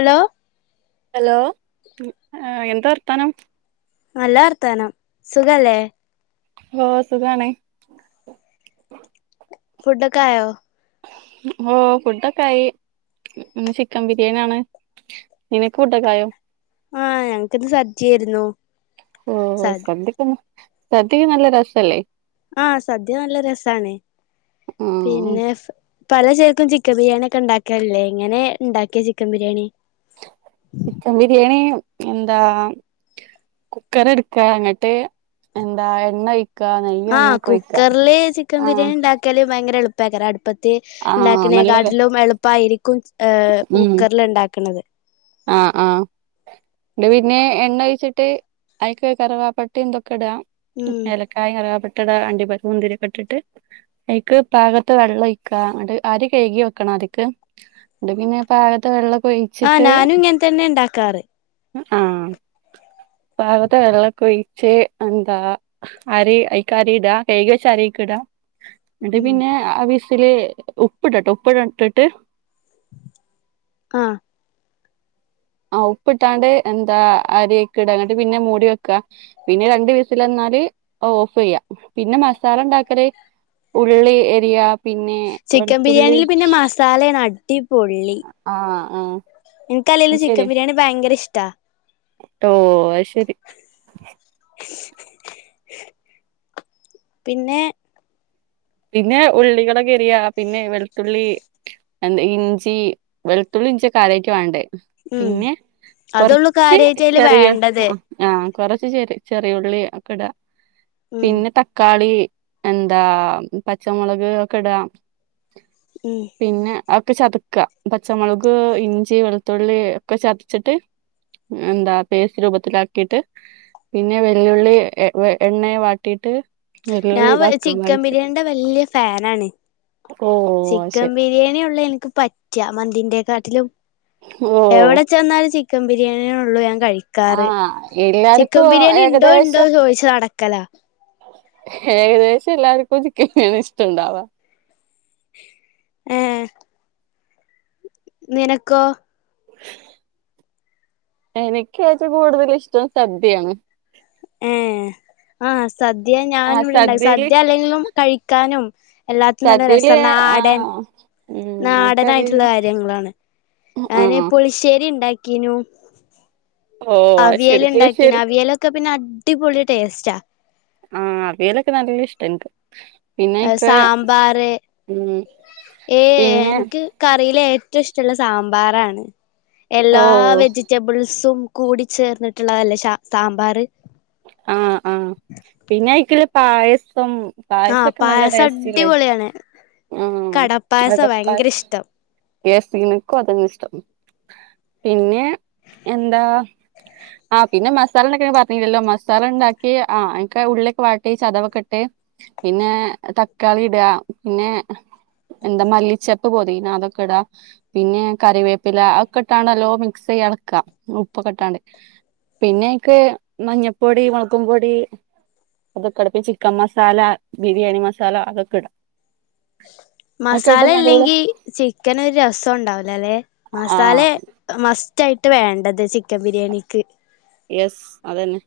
Hello? Hello ആഹ് എന്താ വർത്താനം നല്ല വർത്തനം സുഖല്ലേ ഓഹ് സുഖാണ് ഫുടൊക്കെ ആയോ ഓഹ് ഫുഡൊക്കെ ആയി ഇന്ന് ചിക്കൻ ബിരിയാണി ആണ് നിനക്ക് ഫുടൊക്കായോ ആഹ് ഞങ്ങക്കിന്ന് സദ്യയായിരുന്നു ഓഹ് സ സന്തിക്കുന്നു സദ്യക്ക് നല്ല രസല്ലേ ആഹ് സദ്യ നല്ല രസാണ് ഉം പിന്നെ പല ചേൽക്കും ചിക്കൻ ബിരിയാണിയ ഒക്കെ ഉണ്ടാക്കാറില്ലേ എങ്ങനെണ്ടാക്കിയ ചിക്കൻ ബിരിയാണി ചിക്കൻ ബിരിയാണി എന്താ കുക്കറ്ട്ക്കാ അങ്ങട്ട് എന്താ എണ്ണ ഒഴി ആഹ് കുക്കർല് ചിക്കൻ ആഹ് ബിരിയാണിണ്ടാക്ക ക്കല് ഭയങ്കര എളുപ്പയ്ക്കാരം അടുപ്പത്ത് ആഹ് ഉണ്ടാക്കണേ നല്ലത് കാട്ടിലും എളുപ്പായിരിക്കും ഏഹ് ഉം കുക്കർല്ണ്ടാക്കണത് ആഹ് ആഹ് ന്നിട്ട് പിന്നെ എണ്ണ ഒഴിച്ചിട്ട് അയ്ക്ക് കറവാപട്ടിംതൊക്കെ ഇടാ ഉം ഏലക്ക കായിം കറ്കപ്പട്ടടാ അണ്ടിപര്പ്പും മുന്തിരിയൊക്കെട്ടിട്ട് അയിക്ക് പാകത്ത വെള്ളൊഴിക്കാ ഇന്നട്ട് ആരി കഴ്കി വെക്കണം ആതിക്ക് ഇന്നട്ട് പിന്നെ പാകത്തെ വെള്ളക്കൊയി ആഹ് നാനും ഇങ്ങൻ തന്നെണ്ടാക്കാറ് ആഹ് പാകത്തെ വെള്ളക്കൊഴിച്ച് എന്താ അരി അയിക്കരീടാ കൈകിവച്ച അരിയ്ക്ക്ടാ ഇന്നട്ട് ഉം പിന്നെ ആ വിസില് ഉപ്പിടട്ടോ ഉപ്പിടട്ടിട്ട് ആഹ് ആഹ് ഉപ്പ്ട്ടാണ്ട് എന്താ അരി അയിക്ക്ടാ ഇങ്ങട്ട് പിന്നെ മൂടി വെക്കാ പിന്നെ രണ്ട് വിസലന്നാല് അഅ് ഓഫയ്യാ പിന്നെ മസാലണ്ടാക്കല് ഉള്ളി എരിയാ പിന്നെ വെൾത്തുള്ളി സാലേണ് അടി പൊള്ളി ആഹ് ആഹ് ന്നാ ഇൻക്കല്ലേലും ചിക്കൻ ശരി ബിരിയാണി ഭയങ്കര ഇഷ്ടാ ട്ടോ അഹ്ശരി പിന്നെ പിന്നെ ഉള്ളികളൊക്കെ എരിയാ പിന്നെ വെൾത്തുള്ളി എന്ത ഇഞ്ചി വെൾത്തുള്ളിം ഇഞ്ചിയാ കാര്യായിട്ട് വാണ്ടേ ഉം പിന്നെ അതൊള്ളൂ കൊർച്ച് കാര്യായിട്ട് അയില് ചെറിയ വേണ്ടത് ആഹ് ആഹ് കൊറച്ച് ചെറി ചെറിയുള്ളി ഒക്കെ ഇടാ ഉം പിന്നെ തക്കാളി എന്താ പച്ചമുളക്ക് ഒക്കെടാ ഉം പിന്നെ അഒക്കെ ചതക്കാ പച്ചമുളക് ഇഞ്ചി വെളുത്തുള്ളി ഒക്കെ ചതച്ചിട്ട് എന്താ പേസ്റ്റ് രൂപത്തിലാക്കിട്ട് പിന്നെ വല്ല്യ ഉള്ളി എ വെ എണ്ണേ വാട്ടീട്ട് വല്ല്യ ഉള്ളി ഇതാക്കാ വയറ്റാ ഇന്റെ വല്ല്യ ഫാനാണ് ഓഹ് അത് ചിക്കൻ ശരി. ബിരിയേനി ഒള്ളു ഇൻക്ക് പ റ്റാ മന്തിന്റേക്കാട്ടിലും ഓഹ് എവിടെ ചെന്നാലും ചിക്കൻ ബിരിയാണിനി ഒള്ളൂ ഞാൻ കഴി ക്കാറ് ആഹ് എല്ലാർക്കും ചിക്കം ബിരിയാണി ഇണ്ടോ ഇണ്ടോ ഏകദേശം ചോയിച്ച് നടക്കലാ ഏകദേശം എല്ലാർക്കും ചിക്കം ബിരിയാണിയാ ഇഷ്ടണ്ടാവാ ഏ നിനക്കോ എനിക്ക് ഏറ്റവും കൂടുതല് ഇഷ്ടം സദ്യെണ് ഏഹ് ആഹ് സദ്യ ഞാന് ആഹ് ഇവിടെണ്ടാക്കി സദ്യയില് സദ്യ അല്ലെങ്കിലും കഴിക്കാനും എല്ലാത്തിനും നല്ല സദ്യയില് രസാ നാടൻ ആഹ് ഉം എനിക്കറിയില്ല നാടനായിട്ട്ള്ള കാര്യങ്ങളാണ് ഞാന് ആഹ് പുളിശ്ശേരി ണ്ടാക്കീനു ഓഹ് അത് അവിയല് ശരി ഇണ്ടാക്കീണ് പുളിശ്ശേരി അവിയലൊക്കെ പിന്നെ അടിപൊളി ടേസ്റ്റാ ആഹ് അവിയലൊക്കെ നല്ലഷ്ടാ ഇൻക്ക് അത് സാമ്പാറ് ഈ പിന്നെ എൻക്ക് കറീല് ഏറ്റൊഷ്ടള്ളത് സാമ്പാറാണ് എല്ലാ ഓഹ് വെജി റ്റബിൾസും കൂടി ചേർന്നിട്ട്ള്ളതല്ലേ ഷ സാമ്പാറ് ആഹ് ആഹ് പിന്നയ്ക്ക്ള്ള പായസം ആ പായസൊക്കെ നല്ല പായസം ടേസ്റ്റ്ല്ലേ അടിപൊളിയാണ് ആഹ് കടപ്പായസം ഭയങ്കര അടപ്പായസം ഇഷ്ടം യേസ് ഇൻക്കും അതെന്നെഇഷ്ടം പിന്നെ എന്താ ആഹ് പിന്നെ മസാല ഇണ്ടാക്ക്ണ പർഞ്ഞില്ലല്ലോ മസ് സാല ണ്ടാക്കി ആ അയ്ക്കാ ഉള്ളിയൊക്കെ വാട്ടി ചതവൊക്കെട്ട് പിന്നെ തക്കാളിടാ പിന്നെ എന്താ മല്ലിച്ചെപ്പ് പൊതീന അതൊക്കെടാ പിന്നെ കറിവേപ്പില അഒക്കെ ഇട്ടാണ്ട് നല്ലോം മിക്സെയ്യെളക്കാ ഉപ്പൊക്കെ ഇട്ടാണ്ട് പിന്നയ്ക്ക് മഞ്ഞപ്പൊടി മൊൾകും പൊടി അതൊക്കെടും ചിക്കൻ മസാല ബിരിയാണി മസാല അതൊക്കെടും മസാല നല്ല ഇല്ലെങ്കി ചിക്കനൊരു രസണ്ടാവൂലലെ ആ മസാലെ മസ്റ്റായിട്ട് വേണ്ടത് ചിക്കൻ ബിരിയാണിക്ക് യെസ് അതെന്നെ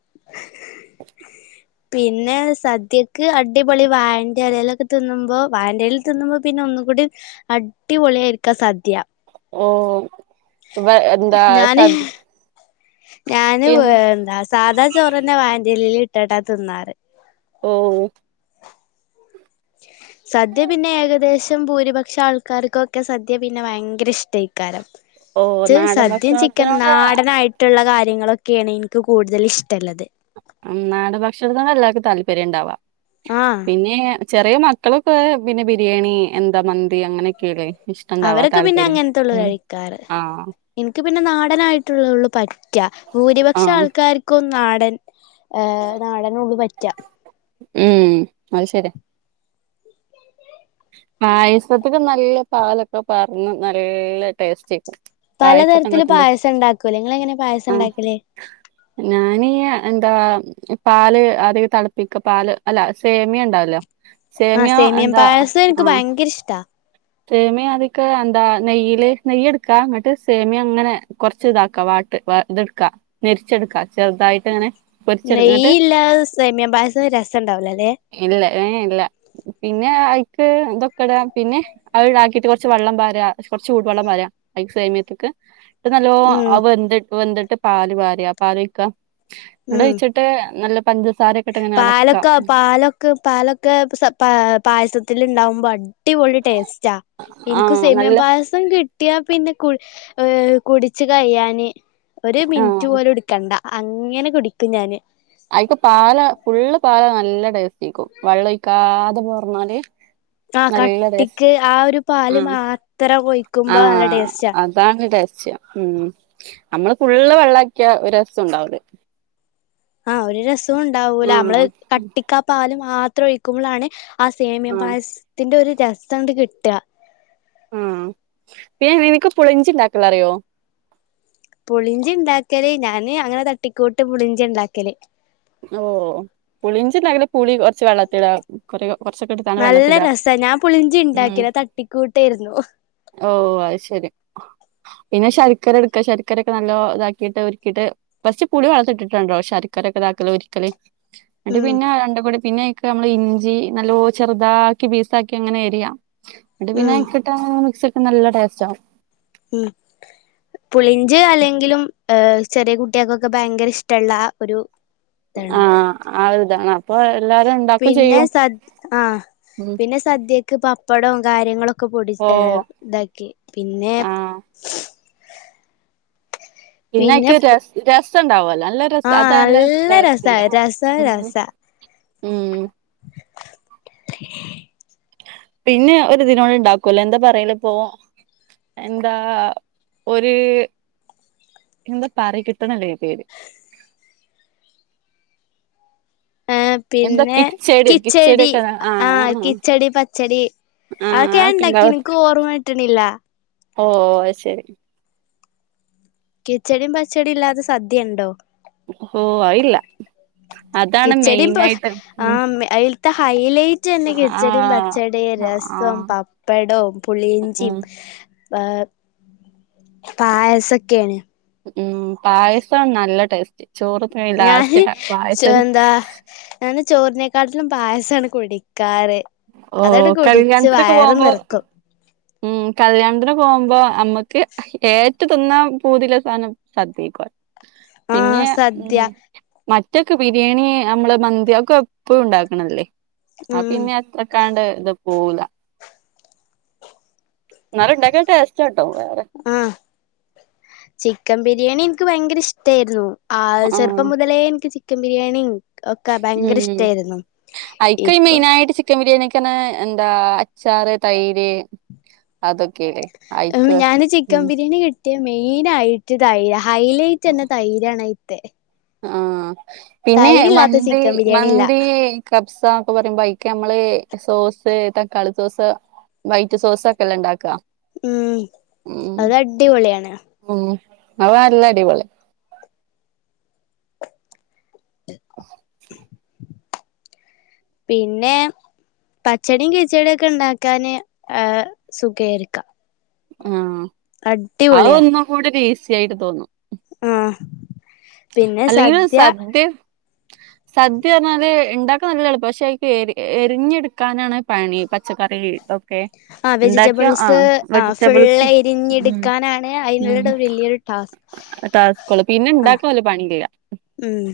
[inaudible] [unintelligible] പിന്നെ സദ്യക്ക് അടിപൊളി വായന്റെലേലൊക്കെ തിന്നുമ്പോ വായന്റെല തിന്നുമ്പോ പിന്നെ ഒന്നുകൂടി അടിപൊളിയായിരിക്കാ സദ്യ ഓ വ എന്താ സ ഞാന് എ സാദാ ചോറെന്നെ വായന്റെലേല്ട്ട്ട്ടാ തിന്നാറ് ഓ സദ്യ പിന്നെ ഏകദേശം ഭൂരിപക്ഷം ആൾക്കാര്ക്കൊക്കെ സദ്യ പിന്നെ ഭയങ്കര ഇഷ്ടേ ക്കാരം ഓ ച്ച് നാടൻ സദ്യ ചിക്കനും ഭക്ഷണത്തിനോട് നാടനായി റ്റുള്ള കാര്യങ്ങളൊക്കെണ് ഇൻക്ക് കൂടുതലിഷ്ടള്ളത് നാടൻ ഭക്ഷണത്തിനാ എല്ലാർക്കും താല്പര്യംണ്ടാവാ ആഹ് പിന്നെ ചെറിയ മക്കളൊക്കെ പിന്നെ ബിരിയാണി എന്താ മന്തി അങ്ങനെയൊക്കെയല്ലേ ഇഷ് അവരൊക്കെ പിന്നെ അങ്ങൻത്തൊള്ളു കഴിക്കാറ് ആഹ് ഇൻക്ക് പിന്നെ നാടനായിട്ട്ള്ളതൊള്ളു പറ്റാ ഭൂരിപക്ഷം ആഹ് ആൾക്കാർക്കും നാടൻ ഏഹ് നാടനൊള്ളു പറ്റാ ഉം അത് ശെരിയ പായസത്ത്ക്ക്‌ നല്ല പാലൊക്കെ പാർന്ന് നല്ല ടേസ്റ്റേക്കും പായസൊക്കെ പലതരത്തില് ഇണ്ടാക്കുമ്പള് പായസണ്ടാക്കൂലെ ങ്ങളെങ്ങനെ പായസണ്ടാക്കല് ഞാന് എന്താ പാൽ അധിക തിളപ്പിക്ക പാൽ അല്ല സേമിയ ഉണ്ടാവല്ലോ സേമിയോ എന്താ അനക്ക് ആഹ് ഭയങ്കര ഇഷ്ട സേമിയ അതിക്കെ എന്താ നെയ്യിൽ നെയ്യി എടുക്കാ എന്നിട്ട് സേമിയ അങ്ങനെ കുറച്ച് ഇതാക്കാ വാ ഇതെടുക്കാ നരിച്ചെടുക്ക ചെറുതായിട്ട് അങ്ങനെ നെയ്യ് ഇല്ലാതെ സേമിയ പായസം രസണ്ടാവലോല്ലെ ഇല്ല ഏ ഇല്ല പിന്നെ ആയ്ക്ക് ഇതൊക്കെ ഇട പിന്നെ അത് ഇതാക്കിയിട്ട് കുറച്ച് വെള്ളം ബാര കുറച്ച് ചൂടു വെള്ളം വാരാ സെമിയത്തേക്ക് ന്നിട്ട് നല്ലോ ഉം അഹ് വെന്തി വെന്തിട്ട് പാല് വാര പാല് ഒഴിക്ക എന്നിട്ട് ഉം ഒഴിചി ട്ടെ നല്ല പഞ്ചസാരൊക്കെട്ട് ഇങ്ങനെ അളക്കാ ക്ക് പാലൊക്കെ പായസത്തി ഉണ്ടാവുമ്പോ അ ടിപൊളി ടേസ്റ്റാ എനിക്കും ആഹ് സെമിയ നല്ല പായ സം കിട്ടിയാ പിന്നെ കു ഏഹ് കുടിച്ച് കഴിയാന് ഒരു മിനിറ്റ് ആഹ് പോലും എടുക്കണ്ട അങ്ങനെ കുടിക്കും ഞാൻ അതിപ്പോ പാൽ ഫുള്ള് പാൽ നല്ല ടേസ്റ്റകും വെള്ളം ഒഴിക്കാതെ പോറഞ്ഞാല് അഹ് കട്ടിക്ക് ആ ഒരു പാല് ഉം മാത്രം ഒഴികുമ്പോ നല്ല ആഹ് ടെസ്റ്റ അതാണ് ടേസ്റ്റ് ഉം നമ്മള് ഫുള്ള് വെള്ളക്കിയ ഒരു രസ ഉണ്ടാവൂല അഹ് ഒരു രസവും ഉണ്ടാവൂല നമ്മള് ആഹ് കട്ടിക്കാപാല് മാത്രം ഒഴിക്കുമ്പോളാ ണ് ആ സേമിയ ആഹ് പായസത്തിന്റെ ഒരു രസം അണ്ട് കിട്ട അഹ് പി നിനക്ക് പുളിഞ്ചി ഉണ്ടാക്കാലറിയോ പുളിഞ്ചി ഇണ്ടാക്കല് ഞാന് അങ്ങനെ തട്ടിക്കോട്ട് പൊളിഞ്ചി ഇണ്ടാക്കല് ഓ പുളിഞ്ചിണ്ടാക്കല് പുളി കുറച്ച് വെള്ളത്തിട കൊറ കുറച്ചൊക്കെ എടു നല്ല രസ ഞാൻ പുളിഞ്ചി ഉണ്ടാക്കി അത് തട്ടിക്കൂട്ടയിരുന്നു ഓഹ് അഹ് ശരി പിന്നെ ശർക്കര എടുക്ക ശർക്കരയൊക്കെ നല്ലോ ഇതാക്കിട്ട് ഉരുക്കിയിട്ട് ഫസ്റ്റ് പുളി വളർത്തിട്ടിട്ടുണ്ടോ ശർക്കരഒക്കെ ഇത്താക്കല് ഉരുക്കൽ എന്നിട്ട് ഉം പിന്നെ രണ്ട കൂടി പിന്നെ നമ്മള് ഇഞ്ചി നല്ലോ ചെറുതാക്കി പീസാക്കി അങ്ങനെ അരിയാ എന്നിട്ട് പിന്നെ ഉം അയ്ക്ക് [unintelligible] നല്ല ടാസ്റ്റാ ഉം പുളിഞ്ച് അല്ലെങ്കിലും ചെറിയ കുട്ടികൾക്കൊക്കെ ഭയങ്കര ഇഷ്ടള്ള ഒരു ഇതാണ് ആഹ് ആഹ് ഇതാണ് അപ്പൊ എല്ലാരും ഉണ്ടാക്കും പിന്നെ ചെയ്യും സദ് ആഹ് ഉം പിന്നെ സദ്യക്ക് പപ്പടവും കാര്യങ്ങളൊക്കെ പൊടി ഓ ഇതാക്കി പിന്നെ ആഹ് പിന്നെ പിന്നെക്ക് ര രസം ഉണ്ടാവല്ലോ നല്ല രസ ആഹ് അത് നല്ല രസ ടേസ്റ്റല്ല രസ രസ പിന്നെ ഒരു ദിനോള ഉണ്ടാക്കൂല്ലോ എന്താ പറയലപ്പോ എന്താ ഒരു എന്താ പറ കിട്ടണല്ല പേര് ഏഹ് എന്താ പിന്നെ കിച്ചേടിയോ കിച്ചടി കിച്ചേടിയൊക്കെ ആഹ് കിച്ചടി പച്ചടി ആഹ് അതൊക്കെ ഞാൻ ഉണ്ടാക്കി ഇണ്ടാവും എനിക്ക് ഓർമ്മ കിട്ടണില്ല ഓ അത് ശരി കിച്ചടിയും പച്ചടിയും ഇല്ലാതെ സദ്യുണ്ടോ ഓഹ് കിച്ചടിയും പ മെയിനായിട്ട് ഉം ആഹ് അതിൽത്ത ഹൈല കിച്ചടിയും ആഹ് പച്ചടിയും രസം ആഹ് പപ്പടവും ഉം പുളിഞ്ചിയും ആഹ് പായസൊക്കെയാണ് ഉം പായസം നല്ല ടേസ്റ്റ് ചോറ് ലാസ്റ്റ് ഞാന് പായസം എന്താ ഞാന് ചോറിനേക്കാട്ടിലും പായസാണ് കുടിക്കാറ് ഓ അതങ്ങട്ട് കുടിച്ച് കല്യാണത്തിനൊക്കെ വയറ് പോകുമ്പോ നിറക്കും ഉം കല്യാണത്തിന് പോകുമ്പോ നമ്മുക്ക് ഏറ്റവും തിന്നാൻ പൂതിയുള്ള സാധനം സദ്യയൊക്കെ പിന്നെ ആഹ് സദ്യ ഉം മറ്റൊക്കെ ബിരിയാണി നമ്മള് മന്തിയൊക്കെ എപ്പളും ഉണ്ടാക്കണല്ലേ ആത് ഉം പിന്നെ അത്രക്കാണ്ട് ഇത് പോവൂല എന്നാലും ഉണ്ടാക്കിയ ടേസ്റ്റാട്ടോ വേറെ ആഹ് ചിക്കൻ ബിരിയാണി എനിക്ക് ഭയങ്കര ഇഷ്ടായിരുന്നു ആഹ് ചെറുപ്പം മുതലേ എനിക്ക് ചി ക്കൻ ബിരിയാണിയും ഒക്കെ ഭയങ്കര ഉം ഇഷ്ടായിരുന്നു അയിക്ക് ഇപ്പൊ മെയിനായിട്ട് ചിക്കൻ ബിരിയാണിക്കന്നെ എന്താ അച്ചാറ് തൈര് അതൊക്കെയല്ലേ ഞാന് ചിക്കൻ ബിരിയാണി കിട്ടിയാ മെയിൻ ആയിട്ട് തൈര് ഹൈലൈറ്റ് തന്നെ തൈരാണ് [unintelligible] ആഹ് പിന്നെ തൈരില്ലാത്ത മന്തി ചിക്കൻ ബിരിയാണി ഇല്ല മന്തി കബ്സ ഒക്കെ പറയുമ്പോ അയിക്ക് നമ്മള് സോസ് തക്കാളി സോസ് വൈറ്റ് സോസൊക്കെ അല്ലെ ഉണ്ടാക്കുവാ ഉം അത് അടിപൊളിയാണ് ഉം അത് നല്ല അടിപൊളി പിന്നെ പച്ചടിയും കിച്ചടിയൊക്കെ ഉണ്ടാക്കാന് ആഹ് സുഖാരിക്കാം ആഹ് അതൊന്നും കൂടിയൊരു ഈസി ആയിട്ട് തോന്നും ആഹ് അല്ലെങ്കിലും സദ്യ സദ്യ പറഞ്ഞാല് ഉണ്ടാക്കാൻ നല്ല എളുപ്പവാ പക്ഷെ അയിക്ക് എ അരിഞ്ഞെടുക്കാനാണ് പണി പച്ചക്കറി ഒ ക്കെ ആ ഉണ്ടാക്കിയ വെജിറ്റബിൾസ് ആഹ് ആ വെജിറ്റബിൾസ് ഫുള്ള് ഉം എരിഞ്ഞെടുക്കാനാണ് ഉം അതിനുള്ള വലിയൊരു ടാസ്ക് ടാസ്‌കുള്ളൂ പിന്നെ ആഹ് ഇണ്ടാക്കാൻ വലിയ പണിയില്ല ഉം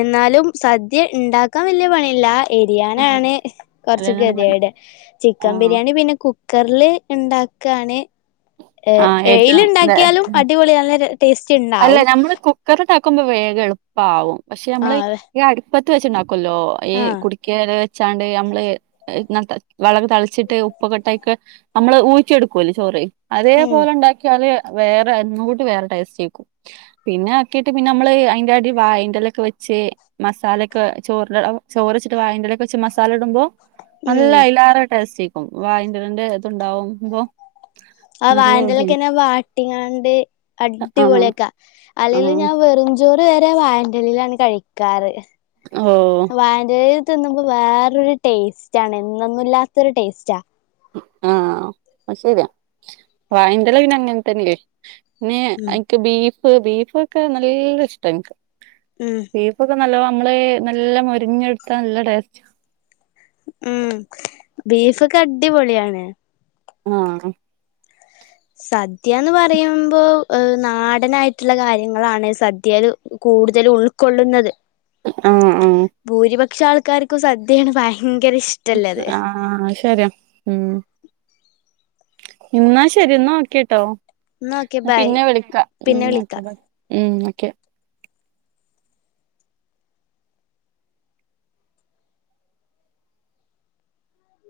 എന്നാലും സദ്യ ഉണ്ടാക്കാൻ വല്ല്യ പണിയില്ല അരിയാൻ ഉം ആണ് കുറച്ച് അതന്നെയാണ് പണി ഗതികേട് ചിക്കൻ ആഹ് ബിരിയാണി പിന്നെ കു ക്കറില് ഉണ്ടാക്കാണ് ആഹ് ഏയില് ഏറ്റവും ഉണ്ടാക്കിയാലും അടിപൊളി നല്ല ര ടേസ്റ്റ് ഉണ്ട് അല്ലെ ഞമ്മള് കുക്കറ് ഇതാക്കുമ്പോ വേഗം എളുപ്പം ആവും പക്ഷെ നമ്മള് ആഹ് ഈ അടു പ്പത്ത് വെച്ചുണ്ടാക്കുവല്ലോ ഈ ആഹ് കുടിക്കാരെ ച്ചാണ്ട് നമ്മള് വെള്ളവൊക്കെ തളിച്ചിട്ട് ഉപ്പൊക്കെ ഇട്ടായിക്ക്‌ നമ്മള് ഊറ്റിയെടുക്കുവല്ലോ ചോറ് ഉം അതേപോലെ ഓണ്ടാക്കിയാല് വേറെ എന്നോണ്ട് വേറെ ടേസ്റ്റായിരിക്കും പിന്നെ ആക്കിയിട്ട് പിന്നെ നമ്മള് അയിന്റെ അടി വായെന്റാലൊക്കെ വെച്ച് മസാലയൊക്കെ ചോറിന് ചോറ് വച്ചിട്ട് വായന്റെലാക്കെ വെച്ച് മസാല ഇടുമ്പോ ഉം നല്ല ഐലേറെ ടേസ്റ്റാക്കും വായിന്റെ എലേന്റെ ഇതുണ്ടാവുമ്പോ ആഹ് നല്ല വായന്റെ രുചിയായി ഇലക്കെന്നെ വാട്ടിങ്ങാണ്ട് ആഹ് അടിപൊളിയാക്കാം അല്ലേലും ആഹ് ഞാൻ വെറുചോറ് വരെ വായേന്റെ ഇലയിലാണ് കഴിക്കാറ് ഓ വായേന്റെ ഇലേല് തിന്നുമ്പോ വേറൊരു ടേസ്റ്റാണ് എന്നൊന്നുല്ലാത്തരു ടേസ്റ്റാ ആഹ് അത് ശരിയാ വായേന്റെ ഇല പിന്നെ അങ്ങനെ തന്നെയല്ലേ പിന്നെ ഉം ഐക്ക് ബീഫ് ബീഫൊക്കെ നല്ല ഇഷ്ടവാ എനിക്ക് ഉം ബീഫ് ഒക്കെ നല്ലോ നമ്മള് നല്ല മരിഞ്ഞെടുത്താ നല്ല ടേസ്റ്റ്- ഉം ബീഫക്കെ അടിപൊളിയാണ് ആഹ് സദ്യന്ന് പറയുമ്പോ നാടനായിട്ടുള്ള കാര്യങ്ങളാണ് സദ്യല് കൂടുതലും ഉൾക്കൊള്ളുന്നത് ആഹ് ആഹ് ബുരിപക്ഷ ആൾക്കാർക്കും സദ്യയാണ് ഭയങ്കര ഇഷ്- ഉം ആഹ് ആഹ് ശെരിയാ ഉം ഇന്നാ ശെരിന്നാഓക്കെട്ടോ ന്നാ ഓക്കെ ബൈ പിന്നെ വിളിക്കാം ഉം പിന്നെ വിളിക്കാം ഓക്കെ ബൈ ഉം ഓക്കെ